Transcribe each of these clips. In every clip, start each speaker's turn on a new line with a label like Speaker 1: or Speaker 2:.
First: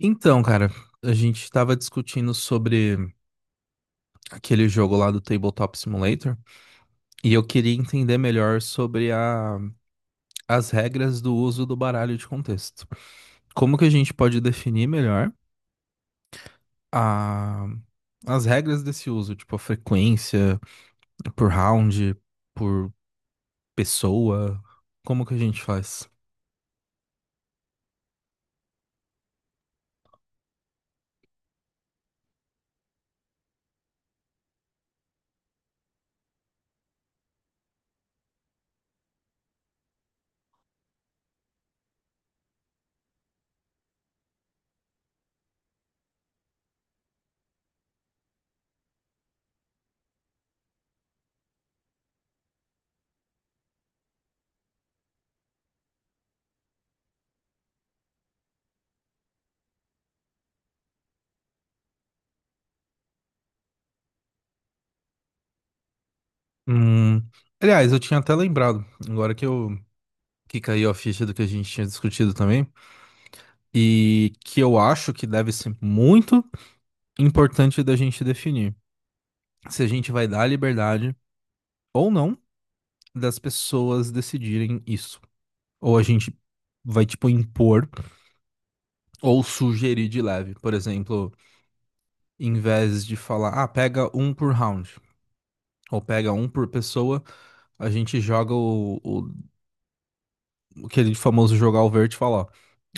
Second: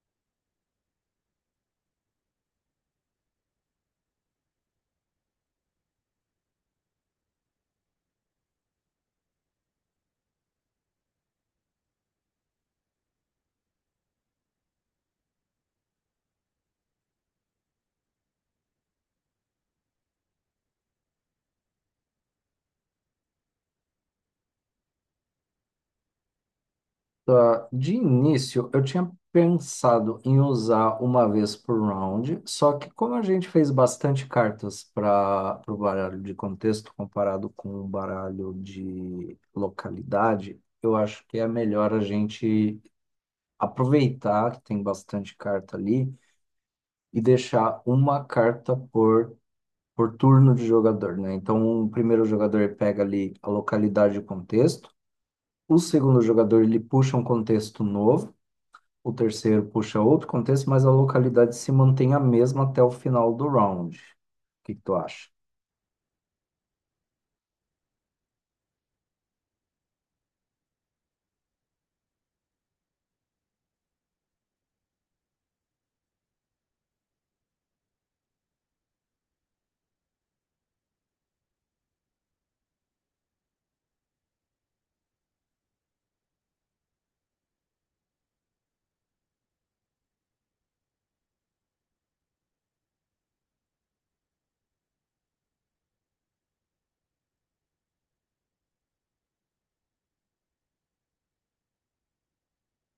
Speaker 1: Então, cara, a gente tava discutindo sobre aquele jogo lá do Tabletop Simulator e eu queria entender melhor sobre as regras do uso do baralho de contexto. Como que a gente pode definir melhor a- as regras desse uso, tipo a frequência, por round, por pessoa, como que a gente faz?
Speaker 2: Tá, de início, eu tinha pensado em usar uma vez por round, só que como a gente fez bastante cartas para o baralho de contexto comparado com o baralho de localidade, eu acho que é melhor a gente aproveitar que tem bastante carta ali e deixar uma carta por turno de jogador, né? Então, o primeiro jogador ele pega ali a localidade e o contexto, o segundo jogador ele puxa um contexto novo. O terceiro puxa outro contexto, mas a localidade se mantém a mesma até o final do round. O que que tu acha?
Speaker 1: Hum, Aliás, eu tinha até lembrado, agora que eu que caiu a ficha do que a gente tinha discutido também. E que eu acho que deve ser muito importante da gente definir se a gente vai dar a liberdade ou não das pessoas decidirem isso. Ou a gente vai, tipo, impor ou sugerir de leve. Por exemplo, em vez de falar, ah, pega um por round. Ou pega um por pessoa, a gente joga o aquele famoso jogar o verde e falar, ó,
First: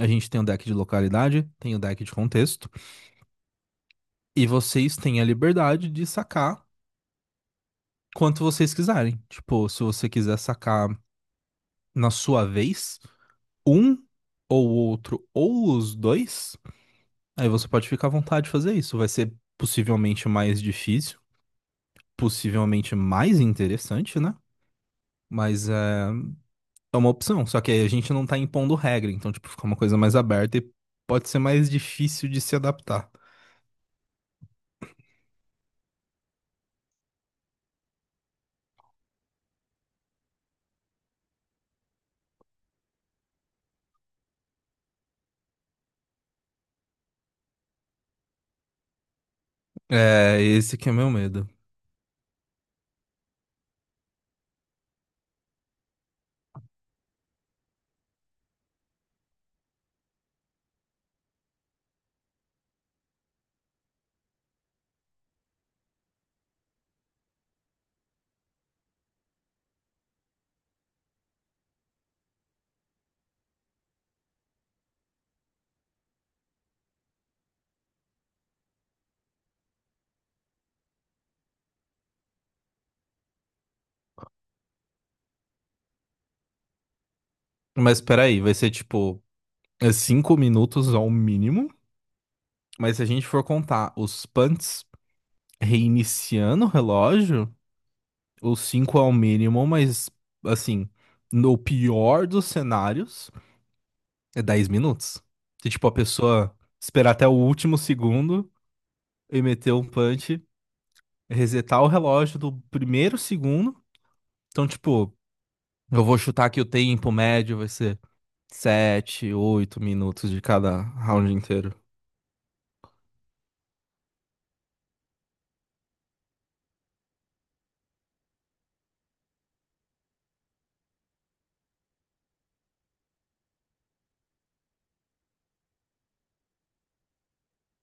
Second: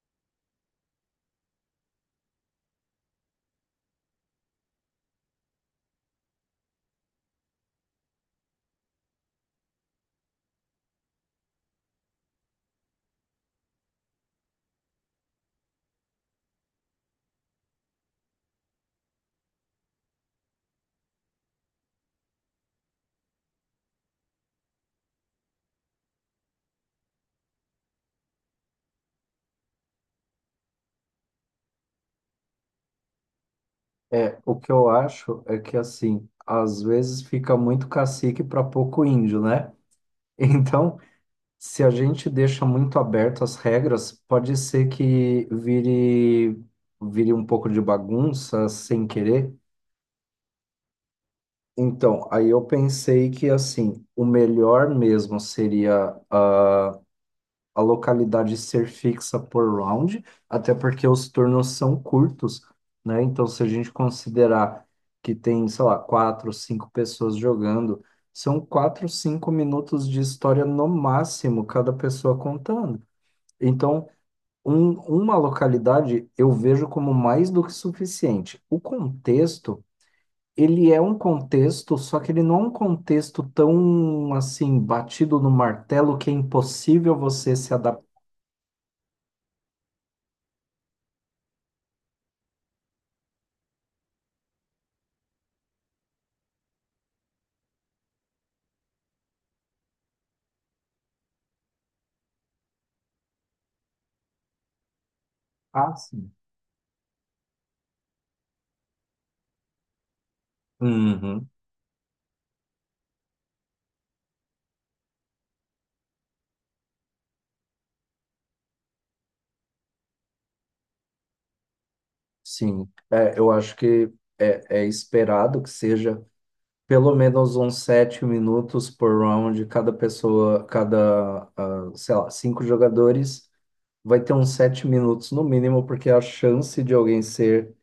Speaker 1: a gente tem o deck de localidade, tem o deck de contexto, e vocês têm a liberdade de sacar quanto vocês quiserem. Tipo, se você quiser sacar na sua vez, um ou outro, ou os dois, aí você pode ficar à vontade de fazer isso. Vai ser possivelmente mais difícil, possivelmente mais interessante, né? Mas é uma opção. Só que aí a gente não tá impondo regra, então, tipo, fica uma coisa mais aberta e pode ser mais difícil de se adaptar.
Speaker 2: É, o que eu acho é que, assim, às vezes fica muito cacique para pouco índio, né? Então, se a gente deixa muito aberto as regras, pode ser que vire um pouco de bagunça sem querer.
Speaker 1: É, esse que é meu medo.
Speaker 2: Então, aí eu pensei que, assim, o melhor mesmo seria a localidade ser fixa por round, até porque os turnos são curtos, né? Então, se a gente considerar que tem, sei lá, quatro, cinco pessoas jogando, são quatro, cinco minutos de história no máximo, cada pessoa contando. Então, uma localidade eu vejo como mais do que suficiente. O contexto. Ele é um contexto, só que ele não é um contexto tão assim batido no martelo que é impossível você se
Speaker 1: Mas
Speaker 2: adaptar
Speaker 1: peraí, vai ser tipo é 5 minutos ao mínimo. Mas se a gente for contar os punts reiniciando o relógio, o 5 é o mínimo, mas assim, no pior dos cenários, é 10 minutos. Se tipo a
Speaker 2: assim.
Speaker 1: pessoa esperar até o último segundo e meter um punch,
Speaker 2: Uhum.
Speaker 1: resetar o relógio do primeiro segundo. Então, tipo, eu vou chutar que o tempo médio vai ser 7, 8 minutos de cada round inteiro.
Speaker 2: Sim, é, eu acho que é esperado que seja pelo menos uns sete minutos por round, cada pessoa, sei lá, cinco jogadores vai ter uns sete minutos no mínimo, porque a chance de alguém ser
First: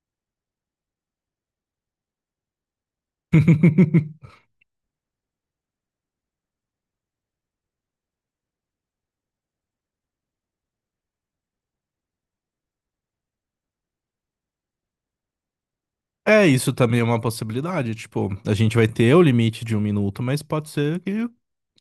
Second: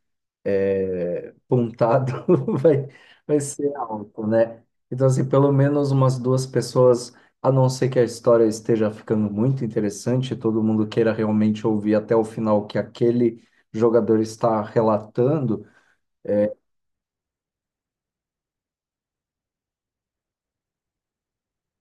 Speaker 2: pontado vai, vai ser alto, né? Então, assim, pelo menos umas duas pessoas, a não ser que a história esteja ficando muito interessante, e todo mundo queira realmente ouvir até o final o que aquele jogador está relatando.
Speaker 1: É, isso também é uma possibilidade. Tipo, a gente vai ter o limite de 1 minuto, mas pode ser que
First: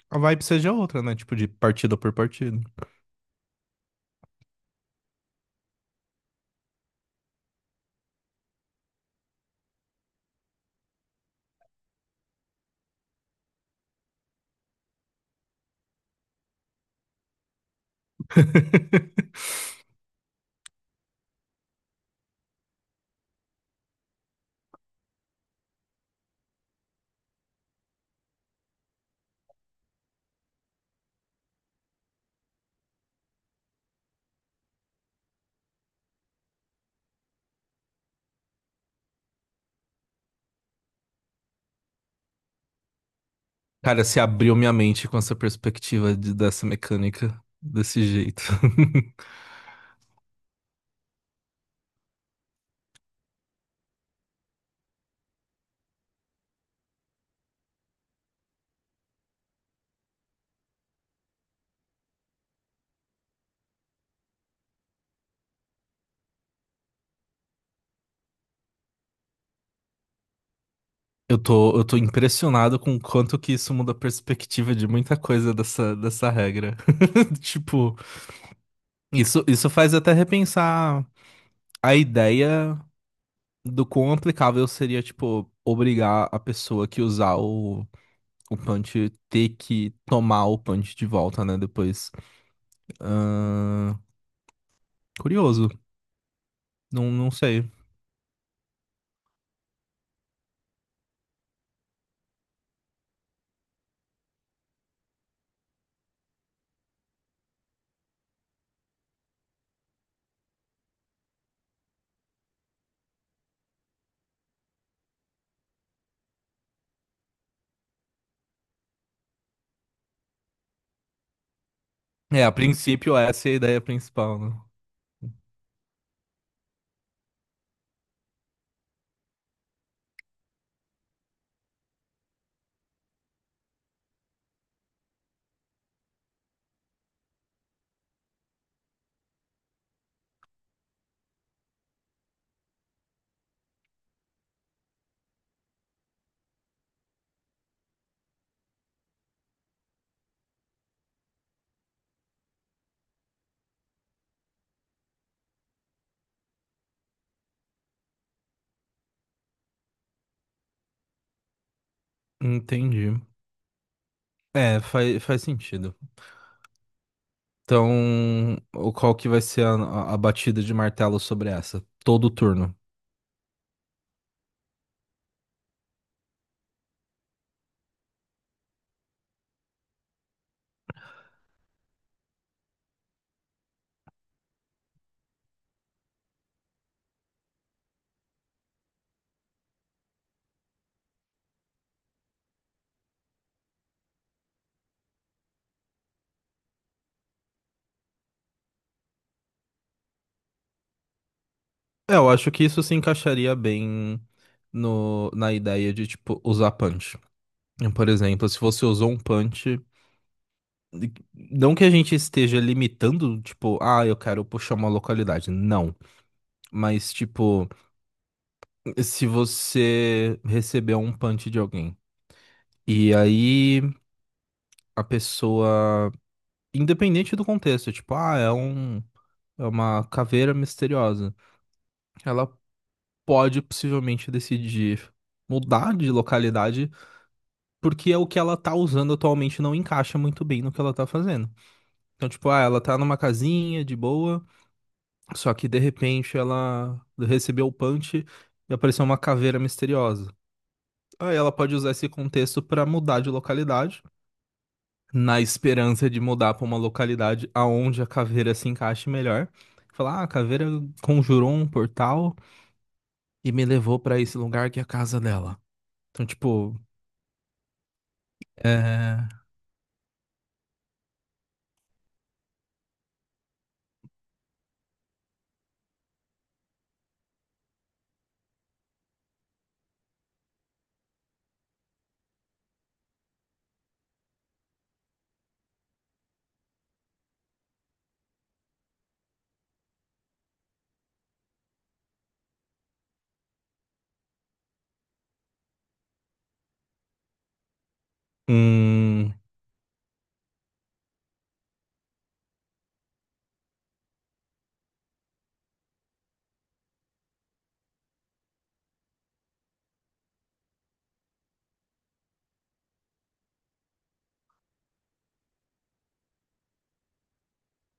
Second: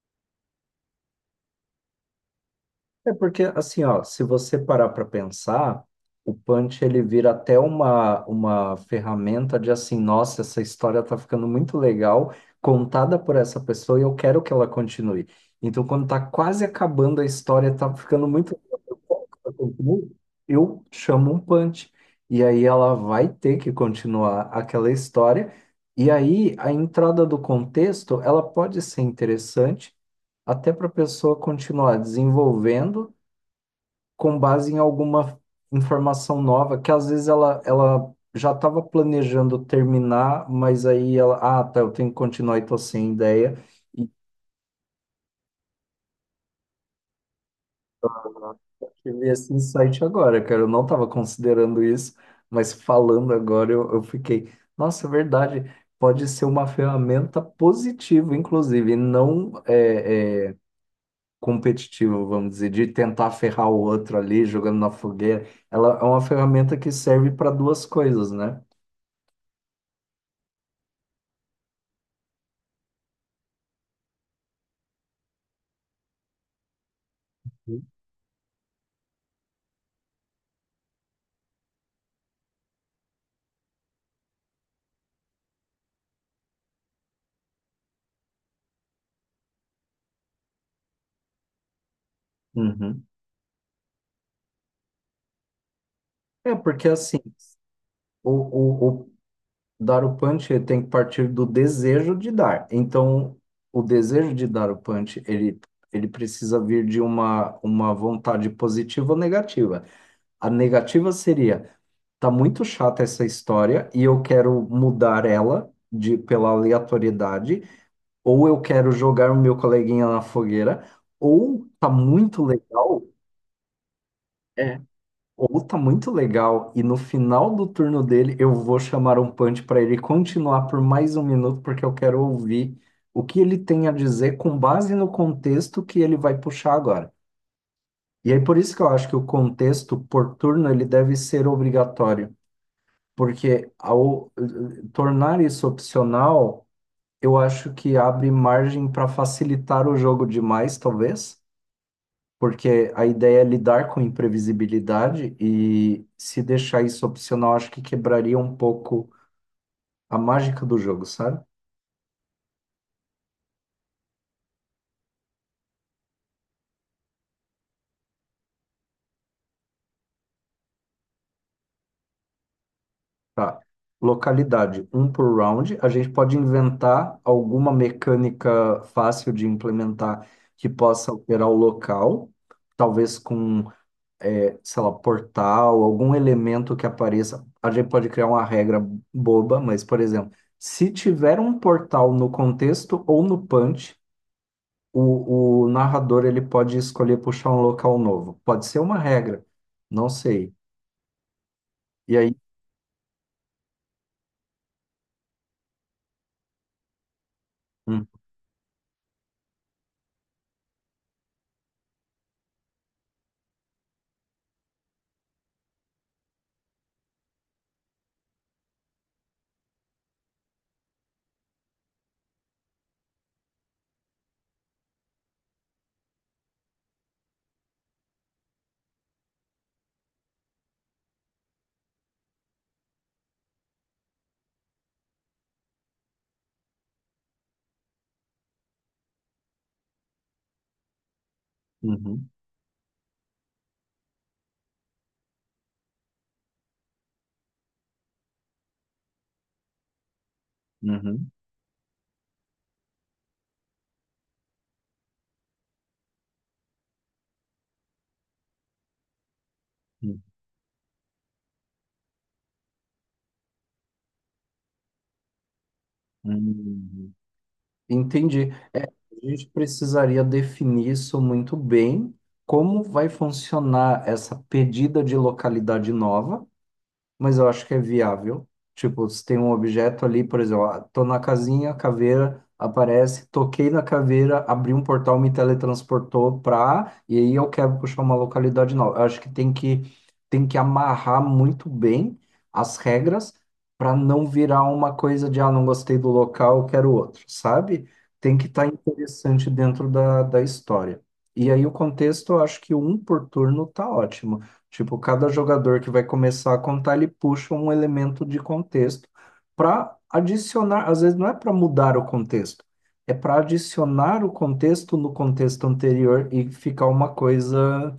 Speaker 1: a vibe seja outra, né? Tipo, de partida por partida.
Speaker 2: É porque, assim, ó, se você parar para pensar, o Punch ele vira até uma ferramenta de assim, nossa, essa história tá ficando muito legal, contada por essa pessoa e eu quero que ela continue. Então, quando tá quase acabando a história, tá ficando muito legal, eu quero que ela continue, eu chamo um Punch. E aí ela vai ter que continuar aquela história. E aí a entrada do contexto, ela pode ser interessante até para a pessoa continuar desenvolvendo com base em alguma informação nova, que às vezes ela já estava planejando terminar, mas aí ela, tá, eu tenho que continuar e tô sem ideia.
Speaker 1: Cara,
Speaker 2: E
Speaker 1: se abriu minha mente com essa perspectiva dessa mecânica desse jeito.
Speaker 2: tive esse insight agora, cara, eu não estava considerando isso, mas falando agora eu fiquei, nossa, é verdade, pode ser uma ferramenta positiva, inclusive, e não é, competitiva, vamos dizer, de tentar ferrar o outro ali, jogando na fogueira. Ela é uma ferramenta que serve para duas coisas, né?
Speaker 1: Eu tô impressionado com o quanto que isso muda a perspectiva de muita coisa dessa regra. Tipo, isso faz até repensar a ideia do quão aplicável seria, tipo, obrigar a pessoa que usar o punch ter que tomar o punch de volta, né, depois.
Speaker 2: Uhum.
Speaker 1: Ahn, Curioso,
Speaker 2: É porque
Speaker 1: não,
Speaker 2: assim,
Speaker 1: não sei.
Speaker 2: o dar o punch ele tem que partir do desejo de dar. Então, o desejo de dar o punch, ele precisa vir de uma vontade positiva ou negativa. A negativa seria, tá muito chata essa história e eu quero mudar ela de pela aleatoriedade, ou eu quero jogar o meu coleguinha na fogueira, ou tá muito
Speaker 1: É, a
Speaker 2: legal.
Speaker 1: princípio essa é a ideia principal, né?
Speaker 2: Ou tá muito legal, e no final do turno dele eu vou chamar um punch para ele continuar por mais um minuto, porque eu quero ouvir o que ele tem a dizer com base no contexto que ele vai puxar agora. E aí por isso que eu acho que o contexto por turno ele deve ser obrigatório, porque ao tornar isso opcional, eu acho que abre margem para facilitar o jogo demais, talvez porque a ideia é lidar com imprevisibilidade e se deixar isso opcional, acho que quebraria um pouco a mágica do jogo, sabe?
Speaker 1: Entendi. É, faz, faz sentido. Então, qual que vai ser a batida de martelo sobre essa? Todo turno.
Speaker 2: Tá. Localidade, um por round. A gente pode inventar alguma mecânica fácil de implementar que possa alterar o local, talvez com, eh, sei lá, portal, algum elemento que apareça. A gente pode criar uma regra boba, mas, por exemplo, se tiver um portal no contexto ou no punch, o narrador ele pode escolher puxar um local novo. Pode ser uma regra, não sei.
Speaker 1: É,
Speaker 2: E
Speaker 1: eu
Speaker 2: aí?
Speaker 1: acho que isso se encaixaria bem no, na ideia de, tipo, usar punch.
Speaker 2: Hum.
Speaker 1: Por exemplo, se você usou um punch, não que a gente esteja limitando, tipo, ah, eu quero puxar uma localidade. Não. Mas, tipo, se você recebeu um punch de alguém e aí a pessoa, independente do contexto, tipo, ah, é um. É uma caveira misteriosa. Ela pode possivelmente decidir mudar de localidade, porque é o que ela tá usando atualmente não encaixa muito bem no que ela tá fazendo.
Speaker 2: Uhum.
Speaker 1: Então, tipo, ah, ela tá numa casinha de boa, só que de repente ela recebeu o punch e apareceu uma caveira misteriosa.
Speaker 2: Uhum.
Speaker 1: Aí ela pode usar esse contexto pra mudar de localidade, na esperança de mudar pra uma localidade aonde a caveira se encaixe melhor. Falar,
Speaker 2: Uhum.
Speaker 1: ah, a caveira conjurou um portal e me levou pra esse lugar que é a casa dela. Então, tipo,
Speaker 2: Uhum. Entendi. É,
Speaker 1: É,
Speaker 2: a gente precisaria definir isso muito bem, como vai funcionar essa pedida de localidade nova, mas eu acho que é viável. Tipo, se tem um objeto ali, por exemplo, ah, tô na casinha, caveira aparece, toquei na caveira, abri um portal, me teletransportou pra, e aí eu quero puxar uma localidade nova. Eu acho que tem que amarrar muito bem as regras para não virar uma coisa de ah, não gostei do local, eu quero outro, sabe? Tem que estar
Speaker 1: hum,
Speaker 2: interessante dentro da história. E aí o contexto, eu acho que um por turno tá ótimo. Tipo, cada jogador que vai começar a contar, ele puxa um elemento de contexto para adicionar, às vezes não é para mudar o contexto, é para adicionar o contexto no contexto anterior e ficar uma coisa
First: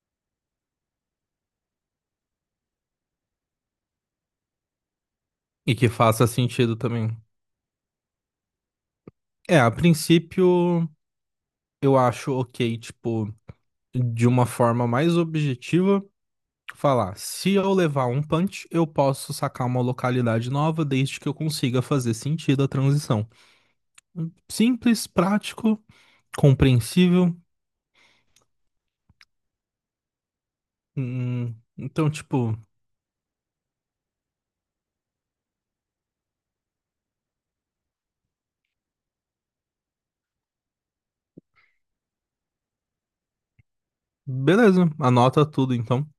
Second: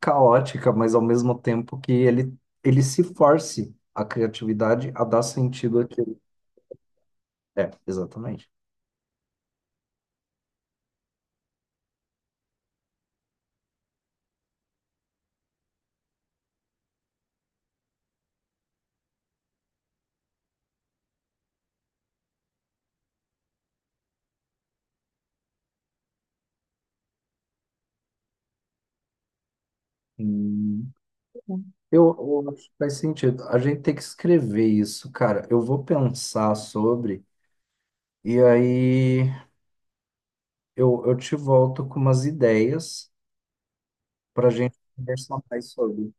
Speaker 2: caótica, mas ao mesmo tempo que ele se force a criatividade a dar
Speaker 1: e
Speaker 2: sentido
Speaker 1: que
Speaker 2: àquilo.
Speaker 1: faça sentido também.
Speaker 2: É, exatamente.
Speaker 1: É, a princípio, eu acho ok, tipo, de uma forma mais objetiva, falar: se eu levar um punch, eu posso sacar uma localidade nova, desde que eu consiga fazer sentido a transição. Simples, prático, compreensível.
Speaker 2: Hum, eu,
Speaker 1: Então,
Speaker 2: eu
Speaker 1: tipo,
Speaker 2: acho que faz sentido. A gente tem que escrever isso, cara. Eu vou pensar sobre, e aí eu te volto com umas ideias para a gente
Speaker 1: beleza,
Speaker 2: conversar
Speaker 1: anota
Speaker 2: mais
Speaker 1: tudo então.
Speaker 2: sobre,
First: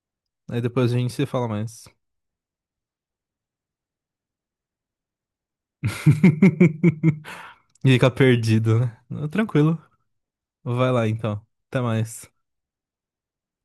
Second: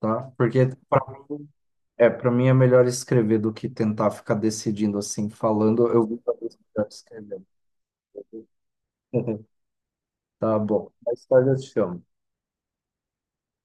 Speaker 2: tá?
Speaker 1: Aí
Speaker 2: Porque
Speaker 1: depois a
Speaker 2: para
Speaker 1: gente se
Speaker 2: mim,
Speaker 1: fala mais.
Speaker 2: para mim é melhor escrever do que tentar ficar decidindo assim, falando. Eu vou fazer melhor escrevendo.
Speaker 1: Fica perdido, né? Tranquilo.
Speaker 2: Tá
Speaker 1: Vai
Speaker 2: bom.
Speaker 1: lá
Speaker 2: Mais
Speaker 1: então.
Speaker 2: tarde eu te
Speaker 1: Até
Speaker 2: chamo.
Speaker 1: mais.